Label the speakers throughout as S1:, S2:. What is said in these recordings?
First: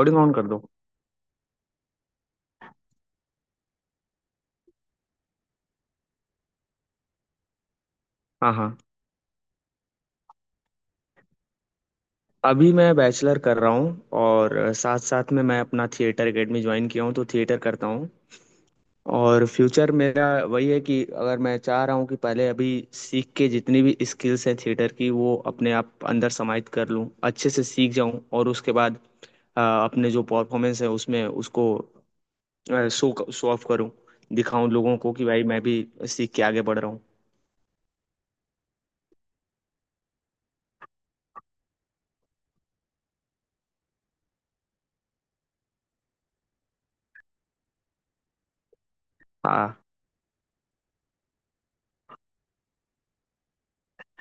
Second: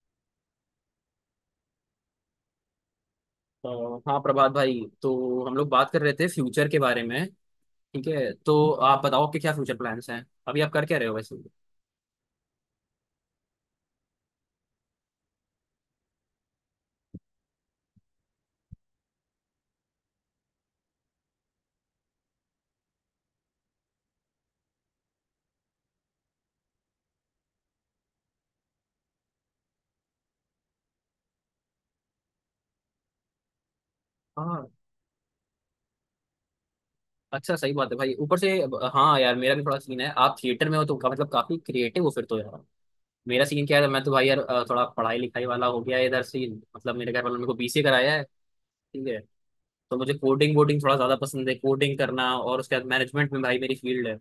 S1: Recording on कर दो।
S2: अ, हाँ प्रभात भाई, तो हम लोग बात कर रहे थे फ्यूचर के बारे में। ठीक है,
S1: हाँ
S2: तो
S1: हाँ।
S2: आप बताओ आपके क्या फ्यूचर प्लान्स हैं? अभी आप कर क्या रहे हो वैसे?
S1: अभी मैं बैचलर कर रहा हूँ, और साथ साथ में मैं अपना थिएटर एकेडमी ज्वाइन किया हूँ, तो थिएटर करता हूँ। और फ्यूचर मेरा वही है कि अगर मैं चाह रहा हूँ कि पहले अभी सीख के जितनी भी स्किल्स हैं थिएटर की, वो अपने आप अंदर समाहित कर लूँ, अच्छे से सीख जाऊँ, और उसके बाद अपने जो परफॉर्मेंस है उसमें उसको शो शो ऑफ करूँ,
S2: हाँ,
S1: दिखाऊं लोगों को कि भाई मैं भी सीख के आगे बढ़ रहा हूँ।
S2: अच्छा सही बात है भाई, ऊपर से। हाँ यार, मेरा भी थोड़ा सीन है। आप थिएटर में हो तो मतलब काफी क्रिएटिव हो फिर तो यार। मेरा सीन क्या है, मैं तो भाई यार थोड़ा पढ़ाई लिखाई वाला हो गया है इधर से। मतलब मेरे घर वालों ने मेरे को बीसीए कराया है। ठीक है,
S1: हाँ।
S2: तो मुझे कोडिंग वोडिंग थोड़ा ज्यादा पसंद है, कोडिंग करना, और उसके बाद मैनेजमेंट में भाई मेरी फील्ड है।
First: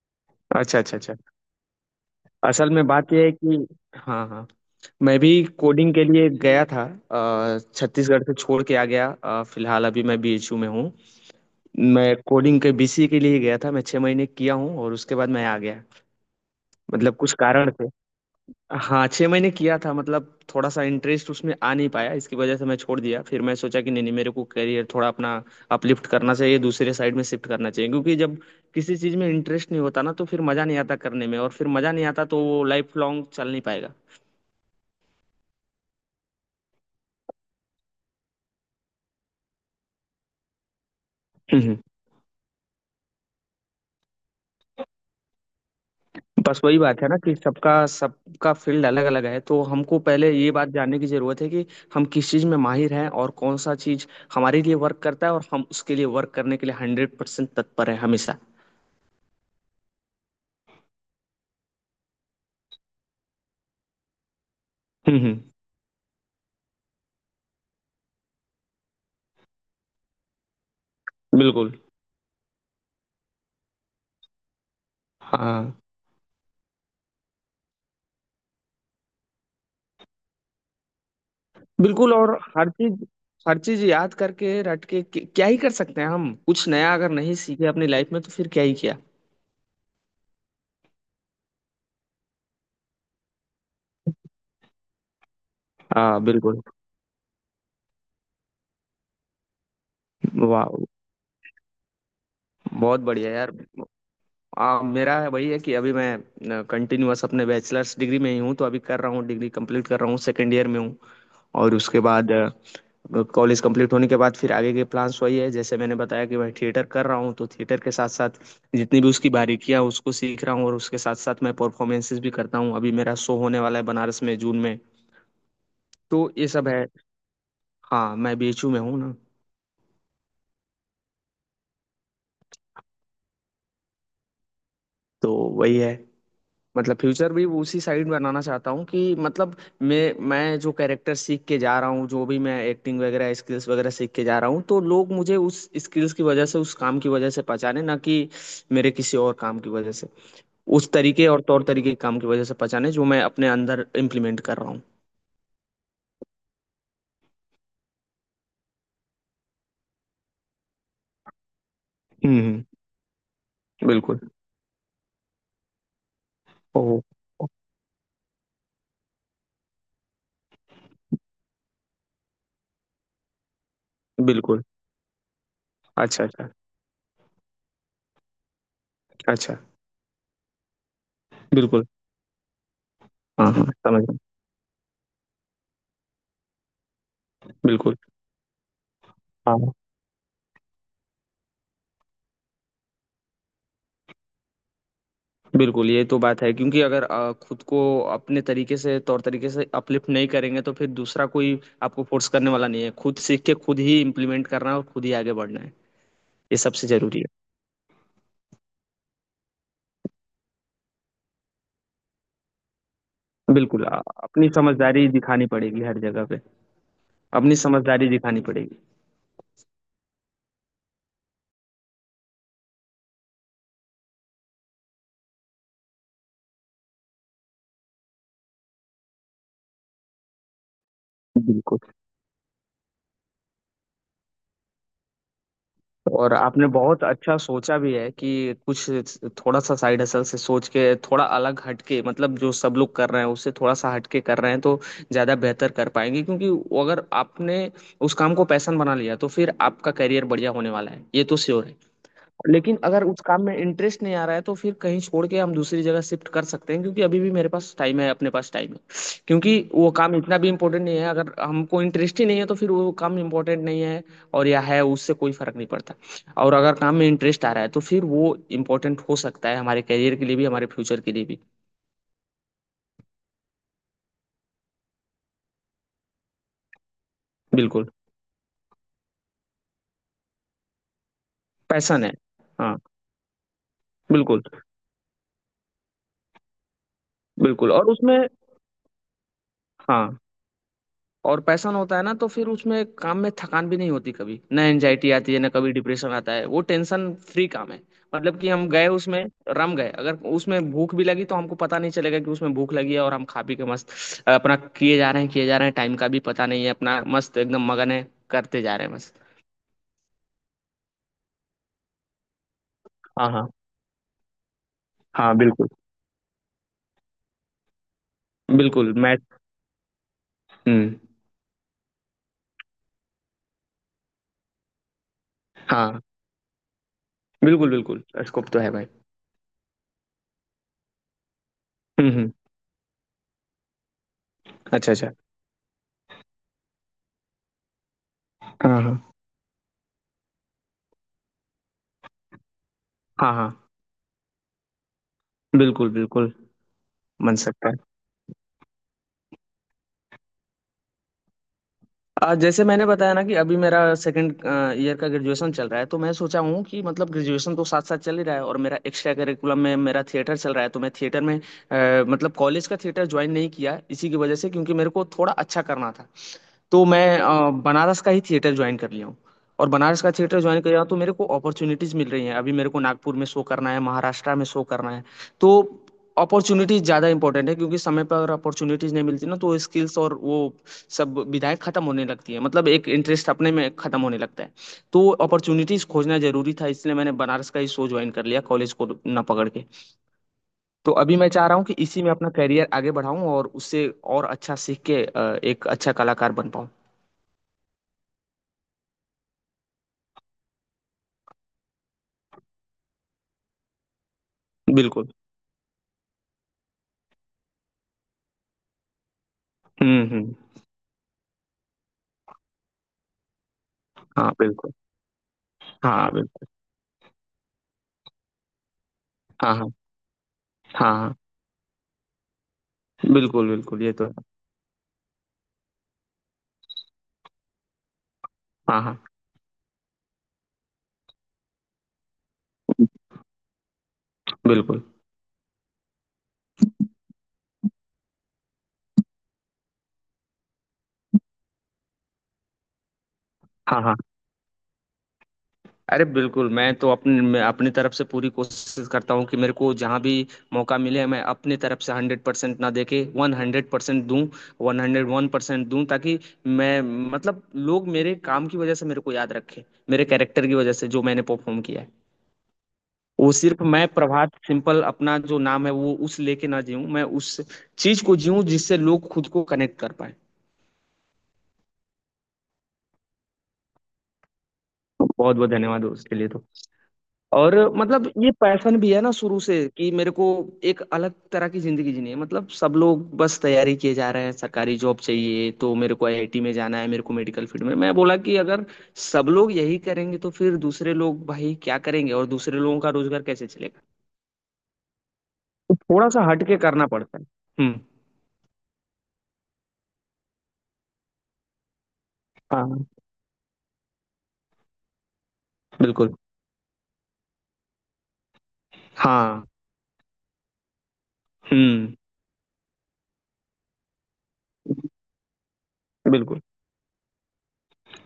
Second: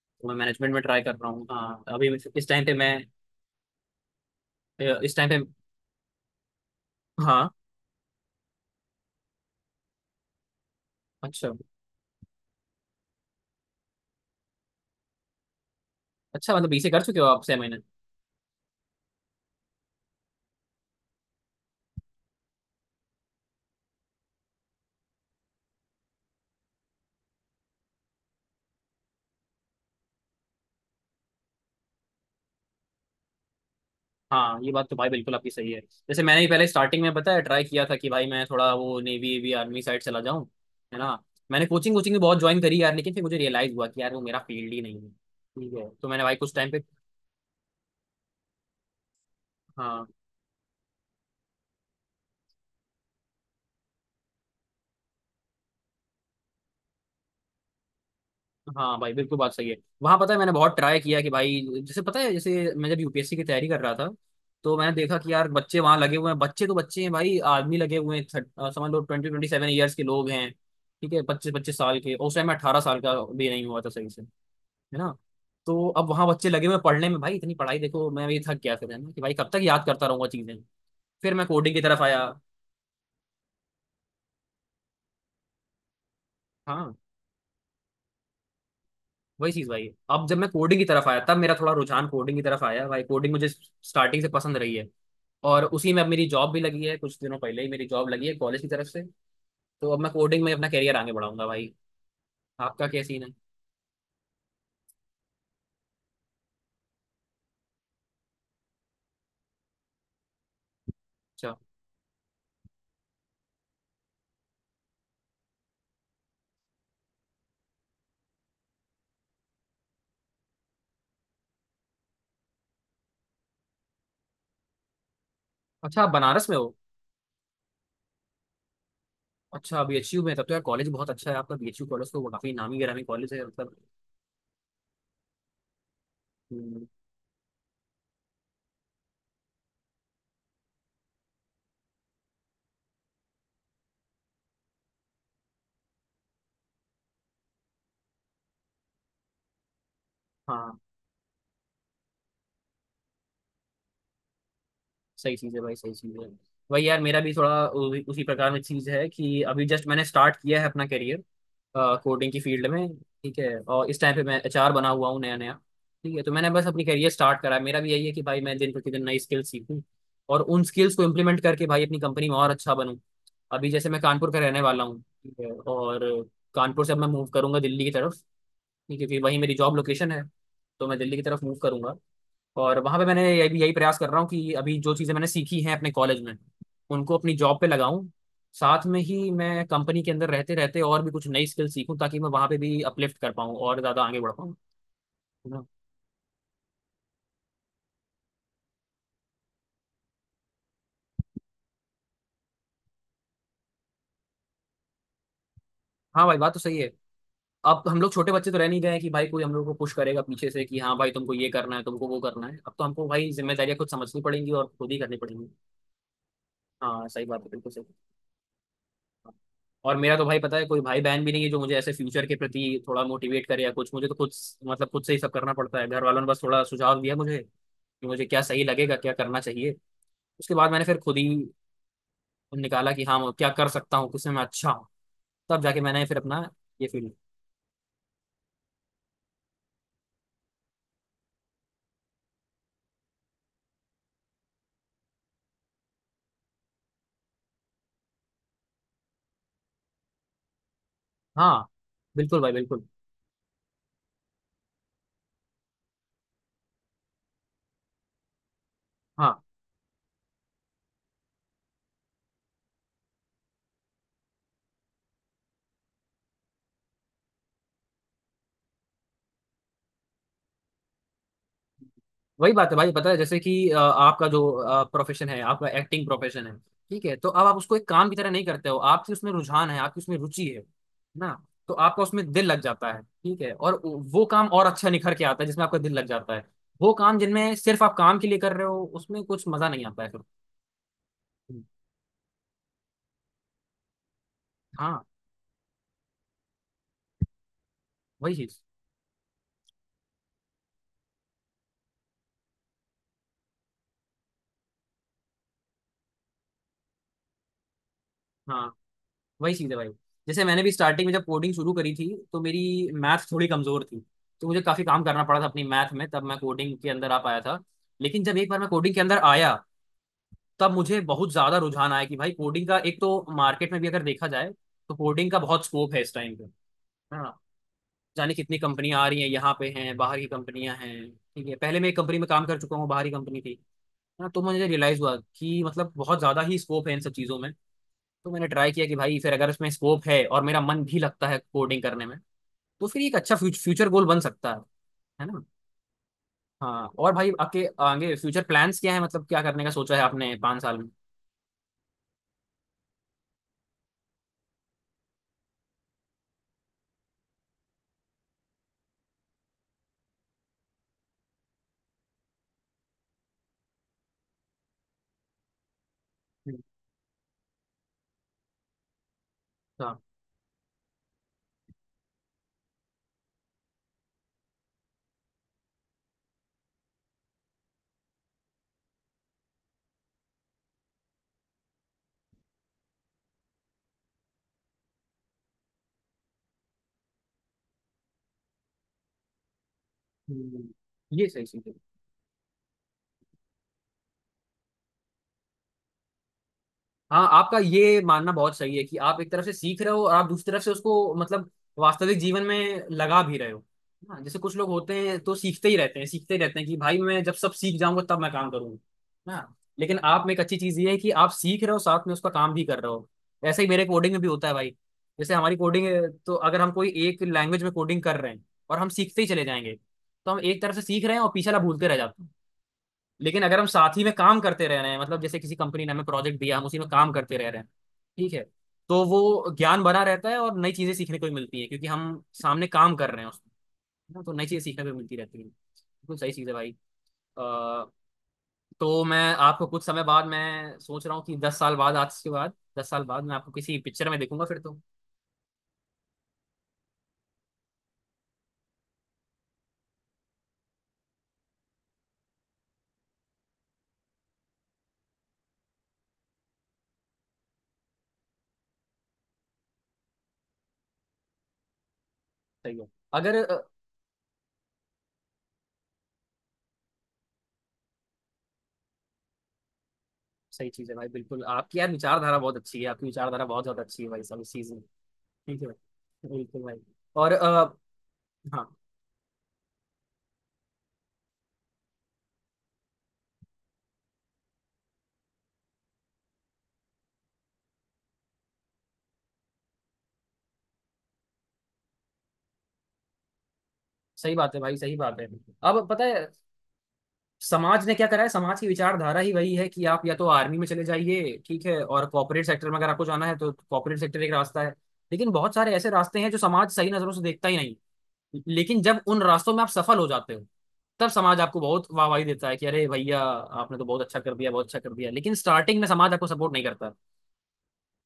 S2: तो मैं मैनेजमेंट
S1: अच्छा
S2: में
S1: अच्छा
S2: ट्राई
S1: अच्छा।
S2: कर रहा हूँ, हाँ अभी इस टाइम
S1: असल
S2: पे
S1: में
S2: मैं,
S1: बात यह है कि हाँ हाँ
S2: इस
S1: मैं
S2: टाइम
S1: भी
S2: पे।
S1: कोडिंग के लिए गया था।
S2: हाँ,
S1: छत्तीसगढ़ से छोड़ के आ गया। फिलहाल अभी मैं बीएचयू में हूँ।
S2: अच्छा
S1: मैं कोडिंग के बीसी के लिए गया था, मैं छः महीने किया हूँ और उसके बाद मैं आ गया,
S2: अच्छा, मतलब बीसी कर
S1: मतलब
S2: चुके हो
S1: कुछ
S2: आप छह
S1: कारण
S2: महीने
S1: थे। हाँ, छः महीने किया था, मतलब थोड़ा सा इंटरेस्ट उसमें आ नहीं पाया, इसकी वजह से मैं छोड़ दिया। फिर मैं सोचा कि नहीं नहीं, मेरे को करियर थोड़ा अपना अपलिफ्ट करना चाहिए, दूसरे साइड में शिफ्ट करना चाहिए, क्योंकि जब किसी चीज़ में इंटरेस्ट नहीं होता ना, तो फिर मज़ा नहीं आता करने में, और फिर मज़ा नहीं आता तो वो लाइफ लॉन्ग चल नहीं पाएगा।
S2: हाँ ये बात तो भाई बिल्कुल आपकी सही है। जैसे मैंने ही पहले स्टार्टिंग में बताया, ट्राई किया था कि भाई मैं थोड़ा वो नेवी एवी आर्मी साइड चला जाऊँ, है ना।
S1: हम्म,
S2: मैंने
S1: हम्म।
S2: कोचिंग कोचिंग भी बहुत ज्वाइन करी यार, लेकिन फिर मुझे रियलाइज हुआ कि यार वो मेरा फील्ड ही नहीं है। ठीक है, तो मैंने भाई कुछ
S1: बस
S2: टाइम
S1: वही
S2: पे,
S1: बात है ना कि सबका सबका फील्ड अलग अलग है, तो हमको
S2: हाँ
S1: पहले ये बात जानने की जरूरत है कि हम किस चीज में माहिर हैं और कौन सा चीज हमारे लिए वर्क करता है, और हम उसके लिए वर्क करने के लिए हंड्रेड परसेंट तत्पर है हमेशा।
S2: हाँ भाई बिल्कुल बात सही है। वहां पता है मैंने बहुत ट्राई किया कि भाई, जैसे पता है जैसे मैं जब यूपीएससी की तैयारी कर रहा था, तो मैंने देखा
S1: हम्म
S2: कि
S1: हम्म,
S2: यार बच्चे वहां लगे हुए हैं, बच्चे तो बच्चे हैं भाई, आदमी लगे हुए हैं, समझ लो 20-27 ईयर्स के लोग हैं। ठीक है, पच्चीस
S1: बिल्कुल।
S2: पच्चीस साल के, और उस टाइम 18 साल का भी नहीं हुआ था सही से, है ना।
S1: हाँ,
S2: तो अब वहां बच्चे लगे हुए हैं पढ़ने में भाई, इतनी पढ़ाई, देखो मैं भी थक गया फिर, है ना, कि भाई कब तक याद करता रहूंगा चीजें। फिर मैं कोडिंग की तरफ
S1: बिल्कुल।
S2: आया।
S1: और हर चीज, हर चीज याद करके रट के क्या ही कर सकते हैं, हम कुछ नया
S2: हाँ,
S1: अगर नहीं सीखे अपनी लाइफ में तो फिर क्या ही किया।
S2: वही चीज भाई, अब जब मैं कोडिंग की तरफ आया तब मेरा थोड़ा रुझान कोडिंग की तरफ आया। भाई कोडिंग मुझे स्टार्टिंग से पसंद रही है, और उसी में अब
S1: हाँ,
S2: मेरी जॉब भी
S1: बिल्कुल।
S2: लगी है, कुछ दिनों पहले ही मेरी जॉब लगी है कॉलेज की तरफ से। तो अब मैं कोडिंग में
S1: वाह,
S2: अपना करियर आगे बढ़ाऊंगा भाई। आपका
S1: बहुत
S2: क्या सीन है?
S1: बढ़िया यार। मेरा है वही है कि अभी मैं कंटिन्यूअस अपने बैचलर्स डिग्री में ही हूँ, तो अभी कर रहा हूँ, डिग्री कंप्लीट कर रहा हूँ, सेकेंड ईयर में हूँ।
S2: अच्छा
S1: और उसके बाद कॉलेज कंप्लीट होने के बाद फिर आगे के प्लान्स वही है, जैसे मैंने बताया कि मैं थिएटर कर रहा हूँ, तो थिएटर के साथ साथ जितनी भी उसकी बारीकियाँ हैं, उसको सीख रहा हूँ, और उसके साथ साथ मैं परफॉर्मेंसेस भी करता हूँ। अभी मेरा शो होने वाला है बनारस में जून में,
S2: अच्छा, आप
S1: तो
S2: बनारस
S1: ये
S2: में
S1: सब
S2: हो?
S1: है। हाँ, मैं बीएचयू में हूँ ना।
S2: अच्छा, बीएचयू में, तब तो यार कॉलेज बहुत अच्छा है आपका। बीएचयू कॉलेज तो वो काफी नामी गिरामी कॉलेज है मतलब।
S1: तो वही है,
S2: हम्म,
S1: मतलब फ्यूचर भी उसी साइड बनाना चाहता हूँ कि मतलब मैं जो कैरेक्टर सीख के जा रहा हूँ, जो भी मैं एक्टिंग वगैरह स्किल्स वगैरह सीख के जा रहा हूँ, तो लोग मुझे उस स्किल्स की वजह से, उस काम की वजह से पहचाने, ना कि मेरे किसी और काम की वजह से।
S2: हाँ
S1: उस तरीके और तौर तरीके के काम की वजह से पहचाने जो मैं अपने अंदर इम्प्लीमेंट कर रहा हूँ।
S2: सही चीज़ है भाई, सही चीज़ है। वही यार, मेरा भी थोड़ा उसी प्रकार में चीज़ है कि अभी जस्ट मैंने स्टार्ट किया है अपना करियर कोडिंग
S1: हम्म
S2: की
S1: हम्म,
S2: फील्ड में। ठीक है, और इस टाइम
S1: बिल्कुल।
S2: पे मैं एचआर बना हुआ हूँ नया नया। ठीक है, तो मैंने बस अपनी
S1: ओह।
S2: करियर स्टार्ट करा है। मेरा भी यही है कि भाई मैं दिन प्रतिदिन नई स्किल्स सीखूं, और उन स्किल्स को इम्प्लीमेंट करके भाई अपनी कंपनी में और अच्छा बनूं। अभी जैसे मैं कानपुर का रहने
S1: बिल्कुल।
S2: वाला हूँ, ठीक है,
S1: अच्छा
S2: और
S1: अच्छा
S2: कानपुर से अब मैं मूव करूंगा दिल्ली की तरफ, ठीक है, क्योंकि वही मेरी
S1: अच्छा।
S2: जॉब लोकेशन है। तो मैं दिल्ली की तरफ मूव
S1: बिल्कुल।
S2: करूंगा, और वहां पे मैंने
S1: हाँ
S2: यही
S1: हाँ,
S2: यही प्रयास
S1: समझ
S2: कर
S1: गया।
S2: रहा हूँ कि अभी जो चीजें मैंने सीखी हैं अपने कॉलेज में, उनको अपनी जॉब पे
S1: बिल्कुल।
S2: लगाऊं। साथ में ही
S1: हाँ,
S2: मैं
S1: हाँ।
S2: कंपनी के अंदर रहते रहते और भी कुछ नई स्किल सीखूं, ताकि मैं वहां पे भी अपलिफ्ट कर पाऊँ और ज्यादा आगे बढ़ पाऊँ, है ना।
S1: बिल्कुल, ये तो बात है क्योंकि अगर खुद को अपने तरीके से, तौर तरीके से अपलिफ्ट नहीं करेंगे तो फिर दूसरा कोई आपको फोर्स करने वाला नहीं है। खुद सीख के खुद ही इम्प्लीमेंट करना है और खुद ही आगे बढ़ना है,
S2: हाँ भाई बात
S1: ये
S2: तो सही
S1: सबसे
S2: है।
S1: जरूरी
S2: अब हम लोग छोटे बच्चे तो रह नहीं गए हैं कि भाई कोई हम लोग को पुश करेगा पीछे से कि हाँ भाई तुमको ये करना है तुमको वो करना है। अब तो हमको भाई
S1: है।
S2: जिम्मेदारियां
S1: बिल्कुल।
S2: खुद समझनी
S1: अपनी
S2: पड़ेंगी और खुद ही
S1: समझदारी
S2: करनी
S1: दिखानी
S2: पड़ेंगी।
S1: पड़ेगी हर जगह पे।
S2: हाँ सही बात है,
S1: अपनी
S2: बिल्कुल सही।
S1: समझदारी दिखानी पड़ेगी।
S2: और मेरा तो भाई पता है कोई भाई बहन भी नहीं है जो मुझे ऐसे फ्यूचर के प्रति थोड़ा मोटिवेट करे या कुछ। मुझे तो खुद, मतलब खुद से ही सब करना पड़ता है। घर वालों ने बस थोड़ा सुझाव दिया मुझे कि मुझे क्या सही लगेगा, क्या करना चाहिए। उसके बाद मैंने फिर खुद ही
S1: बिल्कुल।
S2: निकाला कि हाँ मैं क्या कर सकता हूँ, किसमें मैं अच्छा हूँ। तब जाके मैंने फिर
S1: और
S2: अपना
S1: आपने
S2: ये
S1: बहुत
S2: फील्ड।
S1: अच्छा सोचा भी है कि कुछ थोड़ा सा साइड हसल से सोच के, थोड़ा अलग हटके, मतलब जो सब लोग कर रहे हैं उससे थोड़ा सा हटके कर रहे हैं, तो ज़्यादा बेहतर कर पाएंगे। क्योंकि वो अगर आपने उस काम को पैशन बना लिया तो फिर आपका करियर बढ़िया होने वाला है, ये तो श्योर
S2: हाँ
S1: है।
S2: बिल्कुल भाई,
S1: लेकिन
S2: बिल्कुल।
S1: अगर उस काम में इंटरेस्ट नहीं आ रहा है तो फिर कहीं छोड़ के हम दूसरी जगह शिफ्ट कर सकते हैं, क्योंकि अभी भी मेरे पास टाइम है, अपने पास टाइम है।
S2: हाँ
S1: क्योंकि वो काम इतना भी इम्पोर्टेंट नहीं है, अगर हमको इंटरेस्ट ही नहीं है तो फिर वो काम इम्पोर्टेंट नहीं है और या है उससे कोई फर्क नहीं पड़ता। और अगर काम में इंटरेस्ट आ रहा है तो फिर वो इम्पोर्टेंट हो सकता है हमारे करियर के लिए भी, हमारे फ्यूचर के लिए भी।
S2: वही बात है भाई, पता है जैसे कि आपका जो प्रोफेशन है, आपका एक्टिंग प्रोफेशन है, ठीक है, तो अब आप उसको एक
S1: बिल्कुल।
S2: काम की तरह नहीं करते हो, आपकी उसमें रुझान है, आपकी उसमें रुचि है, ना, तो आपका
S1: पैसन है।
S2: उसमें दिल लग
S1: हाँ,
S2: जाता है, ठीक है, और वो
S1: बिल्कुल।
S2: काम और अच्छा निखर के आता है जिसमें आपका दिल लग जाता है। वो काम जिनमें
S1: बिल्कुल
S2: सिर्फ
S1: और
S2: आप काम
S1: उसमें,
S2: के लिए कर रहे हो, उसमें कुछ मजा नहीं आता है
S1: हाँ,
S2: फिर।
S1: और पैशन होता है ना तो फिर उसमें काम में थकान भी नहीं होती, कभी ना
S2: हाँ
S1: एंजाइटी आती है ना कभी डिप्रेशन आता है, वो टेंशन फ्री काम है।
S2: वही
S1: मतलब कि
S2: चीज,
S1: हम गए उसमें, रम गए, अगर उसमें भूख भी लगी तो हमको पता नहीं चलेगा कि उसमें भूख लगी है, और हम खा पी के मस्त अपना किए जा रहे हैं, किए जा रहे हैं, टाइम का भी पता नहीं है, अपना मस्त एकदम मगन है, करते
S2: हाँ
S1: जा रहे हैं मस्त।
S2: वही चीज़ है भाई। जैसे मैंने भी स्टार्टिंग में जब कोडिंग शुरू करी थी तो मेरी
S1: हाँ
S2: मैथ थोड़ी
S1: हाँ।
S2: कमजोर थी। तो मुझे काफी काम करना
S1: हाँ,
S2: पड़ा था अपनी
S1: बिल्कुल।
S2: मैथ में, तब मैं कोडिंग के अंदर आ पाया था। लेकिन जब एक बार मैं
S1: बिल्कुल।
S2: कोडिंग के
S1: मैं।
S2: अंदर आया, तब
S1: हम्म।
S2: मुझे बहुत ज्यादा रुझान आया कि भाई कोडिंग का एक तो मार्केट में भी अगर देखा जाए तो कोडिंग का बहुत स्कोप है
S1: हाँ।
S2: इस टाइम पे, है ना।
S1: बिल्कुल बिल्कुल,
S2: जाने
S1: स्कोप
S2: कितनी
S1: तो है भाई।
S2: कंपनियां आ रही हैं यहाँ पे, हैं बाहर की कंपनियां, हैं। ठीक है, पहले मैं एक कंपनी में
S1: हम्म।
S2: काम कर चुका हूँ, बाहर की कंपनी थी, है ना। तो मुझे
S1: अच्छा
S2: रियलाइज
S1: अच्छा।
S2: हुआ कि मतलब बहुत ज्यादा ही स्कोप है इन सब चीजों में। तो मैंने ट्राई
S1: हाँ
S2: किया कि
S1: हाँ।
S2: भाई फिर अगर उसमें स्कोप है और मेरा मन भी लगता है कोडिंग करने में, तो फिर ये एक
S1: हाँ
S2: अच्छा
S1: हाँ।
S2: फ्यूचर गोल बन सकता है ना।
S1: बिल्कुल बिल्कुल।
S2: हाँ, और भाई
S1: बन
S2: आपके
S1: सकता है।
S2: आगे फ्यूचर प्लान्स क्या है, मतलब क्या करने का सोचा है आपने 5 साल में?
S1: आज जैसे मैंने बताया ना कि अभी मेरा सेकंड ईयर का ग्रेजुएशन चल रहा है, तो मैं सोचा हूँ कि मतलब ग्रेजुएशन तो साथ साथ चल ही रहा है, और मेरा एक्स्ट्रा करिकुलम में मेरा थिएटर चल रहा है, तो मैं थिएटर में मतलब कॉलेज का थिएटर ज्वाइन नहीं किया इसी की वजह से, क्योंकि मेरे को थोड़ा अच्छा करना था।
S2: हम्म,
S1: तो मैं बनारस का ही थिएटर ज्वाइन कर लिया हूँ, और
S2: हाँ,
S1: बनारस का थिएटर ज्वाइन कर लिया हूँ, तो मेरे को अपॉर्चुनिटीज मिल रही हैं। अभी मेरे को नागपुर में शो करना है, महाराष्ट्र में शो करना है। तो अपॉर्चुनिटीज ज़्यादा इंपॉर्टेंट है, क्योंकि समय पर अगर अपॉर्चुनिटीज नहीं मिलती ना तो स्किल्स और वो सब विधाएं खत्म होने लगती है, मतलब एक इंटरेस्ट अपने में खत्म होने लगता है। तो अपॉर्चुनिटीज खोजना जरूरी था, इसलिए मैंने बनारस का ही शो ज्वाइन कर लिया कॉलेज को ना पकड़ के।
S2: हम्म,
S1: तो अभी
S2: ये
S1: मैं
S2: सही
S1: चाह रहा
S2: चीज
S1: हूँ
S2: है।
S1: कि इसी में अपना करियर आगे बढ़ाऊँ, और उससे और अच्छा सीख के एक अच्छा कलाकार बन पाऊँ।
S2: हाँ आपका ये मानना बहुत सही है कि आप एक तरफ से सीख रहे हो और आप दूसरी तरफ से उसको मतलब वास्तविक जीवन में लगा भी रहे हो। हाँ जैसे कुछ लोग होते
S1: बिल्कुल।
S2: हैं तो सीखते ही रहते हैं, सीखते ही रहते हैं कि भाई मैं जब सब सीख जाऊंगा तब मैं काम करूंगा। हाँ, लेकिन
S1: हुँ,
S2: आप में
S1: हुँ।
S2: एक अच्छी चीज ये है कि आप सीख रहे हो, साथ में उसका काम भी कर रहे हो। ऐसा ही मेरे कोडिंग में भी
S1: हाँ,
S2: होता है भाई।
S1: बिल्कुल।
S2: जैसे हमारी कोडिंग,
S1: हाँ,
S2: तो
S1: बिल्कुल।
S2: अगर हम कोई एक लैंग्वेज में कोडिंग कर रहे हैं और हम सीखते ही चले
S1: हाँ, हाँ।
S2: जाएंगे, तो हम एक तरफ से
S1: हाँ,
S2: सीख
S1: हाँ।
S2: रहे हैं और पीछे वाला भूलते रह जाते हैं। लेकिन
S1: बिल्कुल,
S2: अगर हम
S1: बिल्कुल, ये
S2: साथ ही
S1: तो
S2: में
S1: है।
S2: काम करते रह रहे हैं, मतलब जैसे किसी कंपनी ने हमें प्रोजेक्ट दिया, हम उसी में काम करते रह रहे हैं, ठीक है,
S1: हाँ, हाँ।
S2: तो वो ज्ञान बना रहता है, और नई चीजें सीखने को भी मिलती हैं क्योंकि हम सामने काम कर रहे हैं उसमें, है ना। तो नई चीजें
S1: बिल्कुल।
S2: सीखने को भी मिलती रहती हैं, बिल्कुल सही चीज़ है भाई। अ, तो मैं आपको कुछ समय बाद, मैं सोच रहा हूँ कि 10 साल बाद, आज के बाद 10 साल बाद मैं आपको किसी
S1: हाँ, हाँ।
S2: पिक्चर में देखूंगा फिर तो।
S1: अरे बिल्कुल, मैं तो अपने मैं अपनी तरफ से पूरी कोशिश करता हूँ कि मेरे को जहाँ भी मौका मिले, मैं अपनी तरफ से 100% ना देके 100% दूँ, 101% दूँ, ताकि मैं, मतलब लोग मेरे काम की वज़ह से मेरे को याद रखें, मेरे कैरेक्टर की वज़ह से जो मैंने परफ़ॉर्म किया है।
S2: सही है।
S1: वो
S2: अगर
S1: सिर्फ मैं प्रभात सिंपल अपना जो नाम है वो उस लेके ना जीऊं, मैं उस चीज को जीऊं जिससे लोग खुद को कनेक्ट कर पाए।
S2: सही चीज़ है भाई, बिल्कुल। आपकी यार विचारधारा बहुत अच्छी है, आपकी विचारधारा बहुत ज़्यादा अच्छी है भाई, सब इस चीज़ में।
S1: बहुत बहुत
S2: ठीक है
S1: धन्यवाद उसके लिए
S2: भाई,
S1: तो।
S2: बिल्कुल भाई। और
S1: और मतलब ये
S2: हाँ
S1: पैशन भी है ना शुरू से कि मेरे को एक अलग तरह की जिंदगी जीनी है। मतलब सब लोग बस तैयारी किए जा रहे हैं, सरकारी जॉब चाहिए तो मेरे को आईआईटी में जाना है, मेरे को मेडिकल फील्ड में। मैं बोला कि अगर सब लोग यही करेंगे तो फिर दूसरे लोग भाई क्या करेंगे, और दूसरे लोगों का रोजगार कैसे चलेगा।
S2: सही बात है भाई, सही बात है।
S1: तो
S2: अब पता
S1: थोड़ा सा
S2: है
S1: हट के करना पड़ता है। हम्म।
S2: समाज ने क्या करा है, समाज की विचारधारा ही वही है कि आप या तो आर्मी में चले जाइए, ठीक है, और कॉर्पोरेट सेक्टर में
S1: हाँ।
S2: अगर आपको जाना है तो कॉर्पोरेट सेक्टर एक रास्ता है। लेकिन बहुत सारे ऐसे
S1: बिल्कुल।
S2: रास्ते हैं जो समाज सही नजरों से देखता ही नहीं। लेकिन जब उन
S1: हाँ।
S2: रास्तों में आप सफल हो जाते हो, तब समाज आपको बहुत
S1: हुँ।
S2: वाहवाही देता है कि अरे भैया आपने तो बहुत अच्छा कर दिया, बहुत अच्छा कर दिया, लेकिन स्टार्टिंग में समाज आपको
S1: बिल्कुल,
S2: सपोर्ट नहीं करता।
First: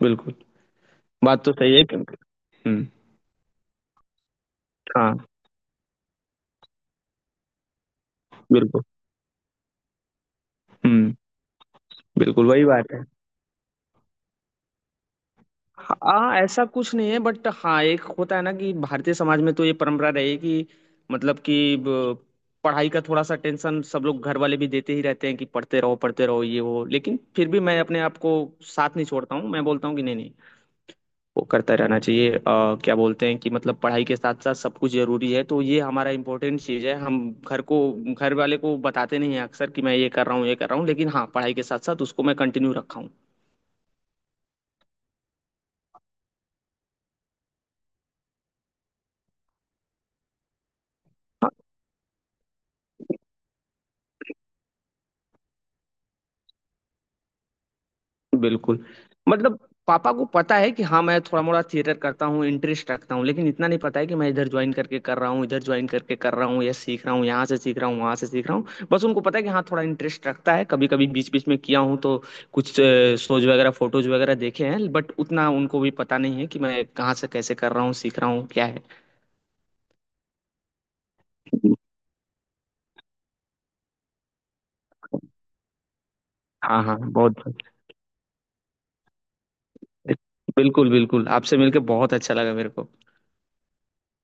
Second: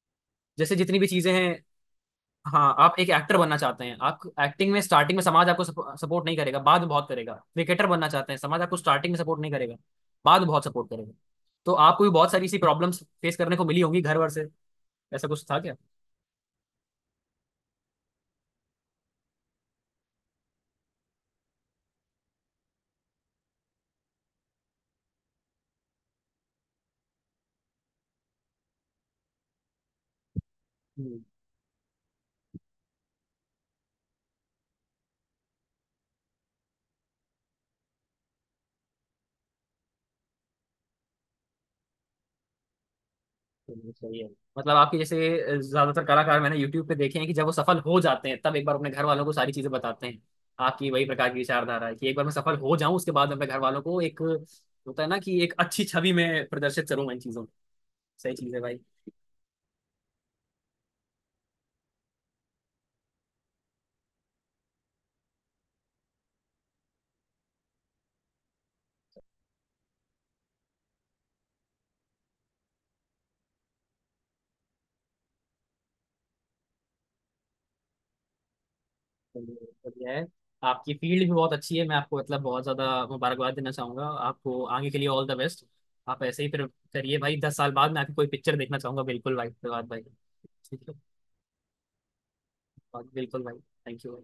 S1: बिल्कुल।
S2: जैसे जितनी भी चीजें
S1: बात
S2: हैं,
S1: तो सही है क्योंकि,
S2: हाँ
S1: हुँ,
S2: आप एक एक्टर बनना चाहते हैं, आप एक्टिंग में
S1: हाँ,
S2: स्टार्टिंग में समाज आपको सपोर्ट नहीं करेगा, बाद में बहुत करेगा। क्रिकेटर बनना चाहते हैं, समाज आपको
S1: बिल्कुल।
S2: स्टार्टिंग में सपोर्ट नहीं करेगा, बाद में बहुत सपोर्ट करेगा।
S1: हुँ,
S2: तो आपको भी बहुत सारी
S1: बिल्कुल
S2: ऐसी
S1: वही बात
S2: प्रॉब्लम्स
S1: है।
S2: फेस करने को मिली होंगी घर वर से, ऐसा कुछ था क्या?
S1: हाँ, ऐसा कुछ नहीं है बट हाँ, एक होता है ना कि भारतीय समाज में तो ये परंपरा रही है कि, मतलब कि ब पढ़ाई का थोड़ा-सा टेंशन सब लोग, घर वाले भी देते ही रहते हैं कि पढ़ते रहो, ये वो। लेकिन फिर भी मैं अपने आप को साथ नहीं छोड़ता हूँ, मैं बोलता हूँ कि नहीं, नहीं,
S2: हम्म,
S1: वो करता रहना चाहिए। क्या बोलते हैं कि मतलब पढ़ाई के साथ साथ सब कुछ जरूरी है, तो ये हमारा इम्पोर्टेंट चीज़ है। हम घर को, घर वाले को बताते नहीं हैं अक्सर कि मैं ये कर रहा हूँ, ये कर रहा हूँ, लेकिन हाँ पढ़ाई के साथ साथ उसको मैं कंटिन्यू रखा हूँ।
S2: चलिए, सही है। मतलब आपके जैसे ज्यादातर कलाकार मैंने यूट्यूब पे देखे हैं कि जब वो सफल हो जाते हैं, तब एक बार अपने घर वालों को सारी चीजें बताते हैं। आपकी वही प्रकार की विचारधारा है कि एक बार मैं सफल हो जाऊं उसके बाद अपने घर वालों को, एक होता है ना कि एक अच्छी छवि में प्रदर्शित करूंगा इन चीजों को। सही चीज है भाई।
S1: बिल्कुल। मतलब पापा को पता है कि हाँ मैं थोड़ा मोड़ा थिएटर करता हूँ, इंटरेस्ट रखता हूँ, लेकिन इतना नहीं पता है कि मैं इधर ज्वाइन करके कर रहा हूँ, इधर ज्वाइन करके कर रहा हूँ, या सीख रहा हूँ, यहाँ से सीख रहा हूँ, वहाँ से सीख रहा हूँ। बस उनको पता है कि हाँ थोड़ा इंटरेस्ट रखता है, कभी कभी बीच बीच में किया हूँ तो कुछ शोज वगैरह फोटोज वगैरह देखे हैं, बट उतना उनको भी पता नहीं है कि मैं कहाँ से कैसे कर रहा हूँ, सीख रहा हूँ, क्या है।
S2: चलिए, बढ़िया है। आपकी फील्ड भी बहुत अच्छी है, मैं आपको मतलब बहुत ज्यादा मुबारकबाद देना चाहूंगा, आपको आगे के लिए ऑल द बेस्ट। आप ऐसे ही फिर
S1: हाँ हाँ,
S2: करिए भाई,
S1: बहुत।
S2: 10 साल बाद मैं आपकी कोई पिक्चर देखना चाहूंगा, बिल्कुल भाई, धन्यवाद भाई। ठीक
S1: बिल्कुल बिल्कुल, आपसे मिलके बहुत अच्छा लगा मेरे को।
S2: है, बिल्कुल भाई। Thank you.